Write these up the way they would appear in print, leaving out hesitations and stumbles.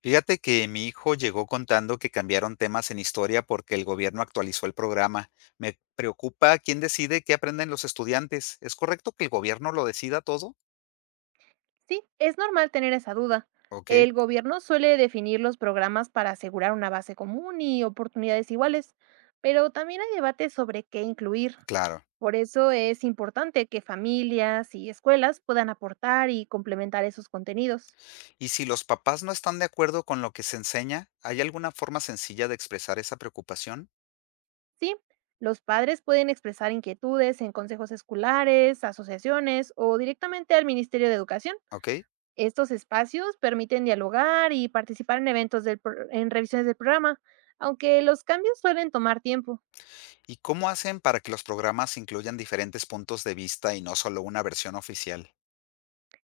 Fíjate que mi hijo llegó contando que cambiaron temas en historia porque el gobierno actualizó el programa. Me preocupa quién decide qué aprenden los estudiantes. ¿Es correcto que el gobierno lo decida todo? Sí, es normal tener esa duda. Ok, El gobierno suele definir los programas para asegurar una base común y oportunidades iguales, pero también hay debates sobre qué incluir. claro. Por eso es importante que familias y escuelas puedan aportar y complementar esos contenidos. Y si los papás no están de acuerdo con lo que se enseña, ¿hay alguna forma sencilla de expresar esa preocupación? Sí, los padres pueden expresar inquietudes en consejos escolares, asociaciones o directamente al Ministerio de Educación. Ok. Estos espacios permiten dialogar y participar en en revisiones del programa, aunque los cambios suelen tomar tiempo. ¿Y cómo hacen para que los programas incluyan diferentes puntos de vista y no solo una versión oficial?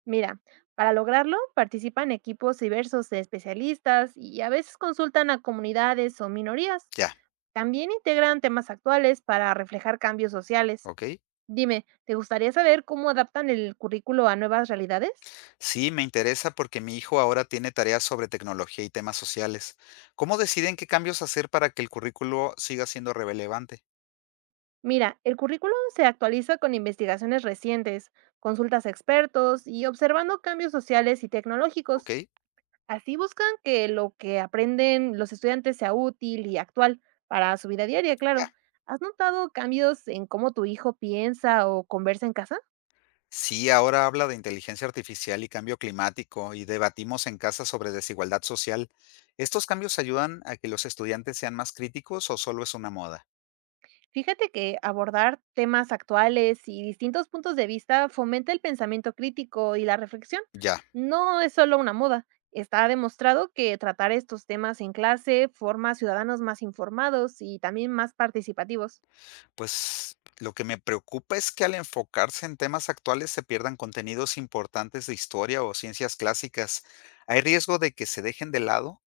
Mira, para lograrlo participan equipos diversos de especialistas y a veces consultan a comunidades o minorías. Ya, También integran temas actuales para reflejar cambios sociales. ok. Dime, ¿te gustaría saber cómo adaptan el currículo a nuevas realidades? Sí, me interesa porque mi hijo ahora tiene tareas sobre tecnología y temas sociales. ¿Cómo deciden qué cambios hacer para que el currículo siga siendo relevante? Mira, el currículo se actualiza con investigaciones recientes, consultas a expertos y observando cambios sociales y ¿Ok? tecnológicos. Así buscan que lo que aprenden los estudiantes sea útil y actual para su vida diaria, Ya. claro. ¿Has notado cambios en cómo tu hijo piensa o conversa en casa? Sí, ahora habla de inteligencia artificial y cambio climático y debatimos en casa sobre desigualdad social. ¿Estos cambios ayudan a que los estudiantes sean más críticos o solo es una moda? Fíjate que abordar temas actuales y distintos puntos de vista fomenta el pensamiento crítico y la reflexión. Ya, No es solo una moda. Está demostrado que tratar estos temas en clase forma ciudadanos más informados y también más participativos. pues lo que me preocupa es que al enfocarse en temas actuales se pierdan contenidos importantes de historia o ciencias clásicas. ¿Hay riesgo de que se dejen de lado?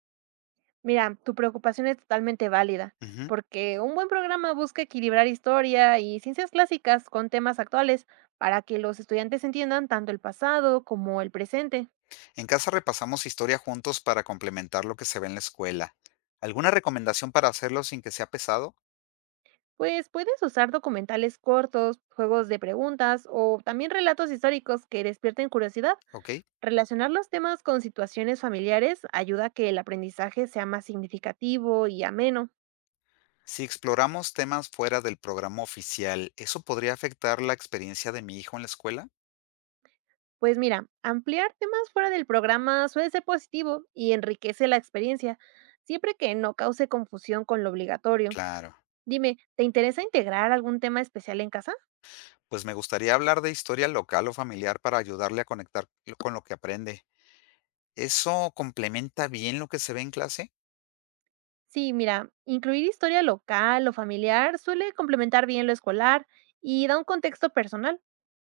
Mira, tu preocupación es totalmente válida, Ujú. porque un buen programa busca equilibrar historia y ciencias clásicas con temas actuales para que los estudiantes entiendan tanto el pasado como el presente. En casa repasamos historia juntos para complementar lo que se ve en la escuela. ¿Alguna recomendación para hacerlo sin que sea pesado? Pues puedes usar documentales cortos, juegos de preguntas o también relatos históricos que despierten curiosidad. ¿Ok? Relacionar los temas con situaciones familiares ayuda a que el aprendizaje sea más significativo y ameno. Si exploramos temas fuera del programa oficial, ¿eso podría afectar la experiencia de mi hijo en la escuela? Pues mira, ampliar temas fuera del programa suele ser positivo y enriquece la experiencia, siempre que no cause confusión con lo obligatorio. Claro. Dime, ¿te interesa integrar algún tema especial en casa? Pues me gustaría hablar de historia local o familiar para ayudarle a conectar con lo que aprende. ¿Eso complementa bien lo que se ve en clase? Sí, mira, incluir historia local o familiar suele complementar bien lo escolar y da un contexto personal.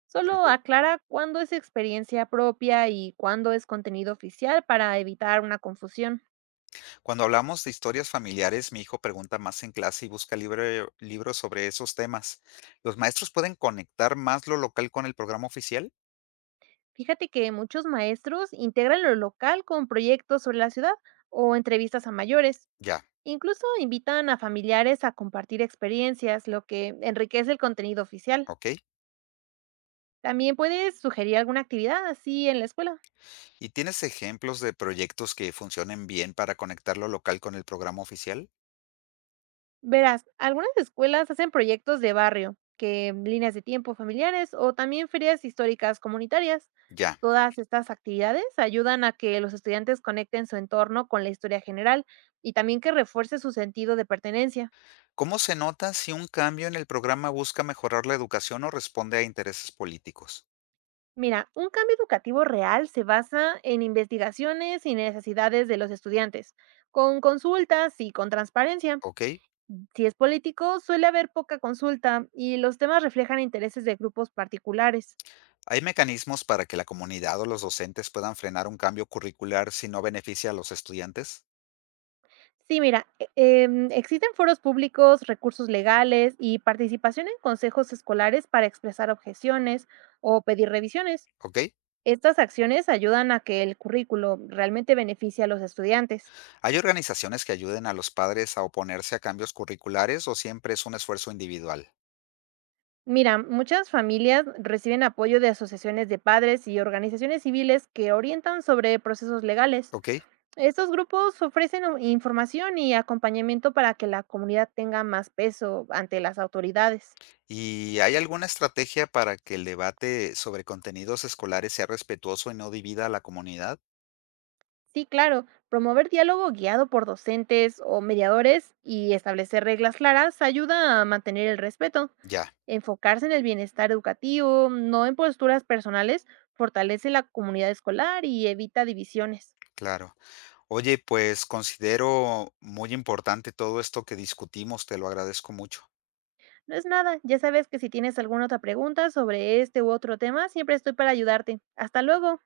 Solo Ok. aclara cuándo es experiencia propia y cuándo es contenido oficial para evitar una confusión. Cuando hablamos de historias familiares, mi hijo pregunta más en clase y busca libros sobre esos temas. ¿Los maestros pueden conectar más lo local con el programa oficial? Fíjate que muchos maestros integran lo local con proyectos sobre la ciudad o entrevistas a mayores. Ya, Incluso invitan a familiares a compartir experiencias, lo que enriquece el contenido oficial. ok. También puedes sugerir alguna actividad así en la escuela. ¿Y tienes ejemplos de proyectos que funcionen bien para conectar lo local con el programa oficial? Verás, algunas escuelas hacen proyectos de barrio, que líneas de tiempo familiares o también ferias históricas comunitarias. Ya. Todas estas actividades ayudan a que los estudiantes conecten su entorno con la historia general y también que refuerce su sentido de pertenencia. ¿Cómo se nota si un cambio en el programa busca mejorar la educación o responde a intereses políticos? Mira, un cambio educativo real se basa en investigaciones y necesidades de los estudiantes, con consultas y con transparencia. Ok. Si es político, suele haber poca consulta y los temas reflejan intereses de grupos particulares. ¿Hay mecanismos para que la comunidad o los docentes puedan frenar un cambio curricular si no beneficia a los estudiantes? Sí, mira, existen foros públicos, recursos legales y participación en consejos escolares para expresar objeciones o pedir revisiones. ¿Ok? Estas acciones ayudan a que el currículo realmente beneficie a los estudiantes. ¿Hay organizaciones que ayuden a los padres a oponerse a cambios curriculares o siempre es un esfuerzo individual? Mira, muchas familias reciben apoyo de asociaciones de padres y organizaciones civiles que orientan sobre procesos legales. ¿Ok? Estos grupos información y acompañamiento para que la comunidad tenga más peso ante las autoridades. ¿Y hay alguna estrategia para que el debate sobre contenidos escolares sea respetuoso y no divida a la comunidad? Sí, claro, promover diálogo guiado por docentes o mediadores y establecer reglas claras ayuda a mantener el respeto. Ya, Enfocarse en el bienestar educativo, no en posturas personales, fortalece la comunidad escolar y evita divisiones. claro. Oye, pues considero muy importante todo esto que discutimos, te lo agradezco mucho. No es nada, ya sabes que si tienes alguna otra pregunta sobre este u otro tema, siempre estoy para ayudarte. Hasta luego.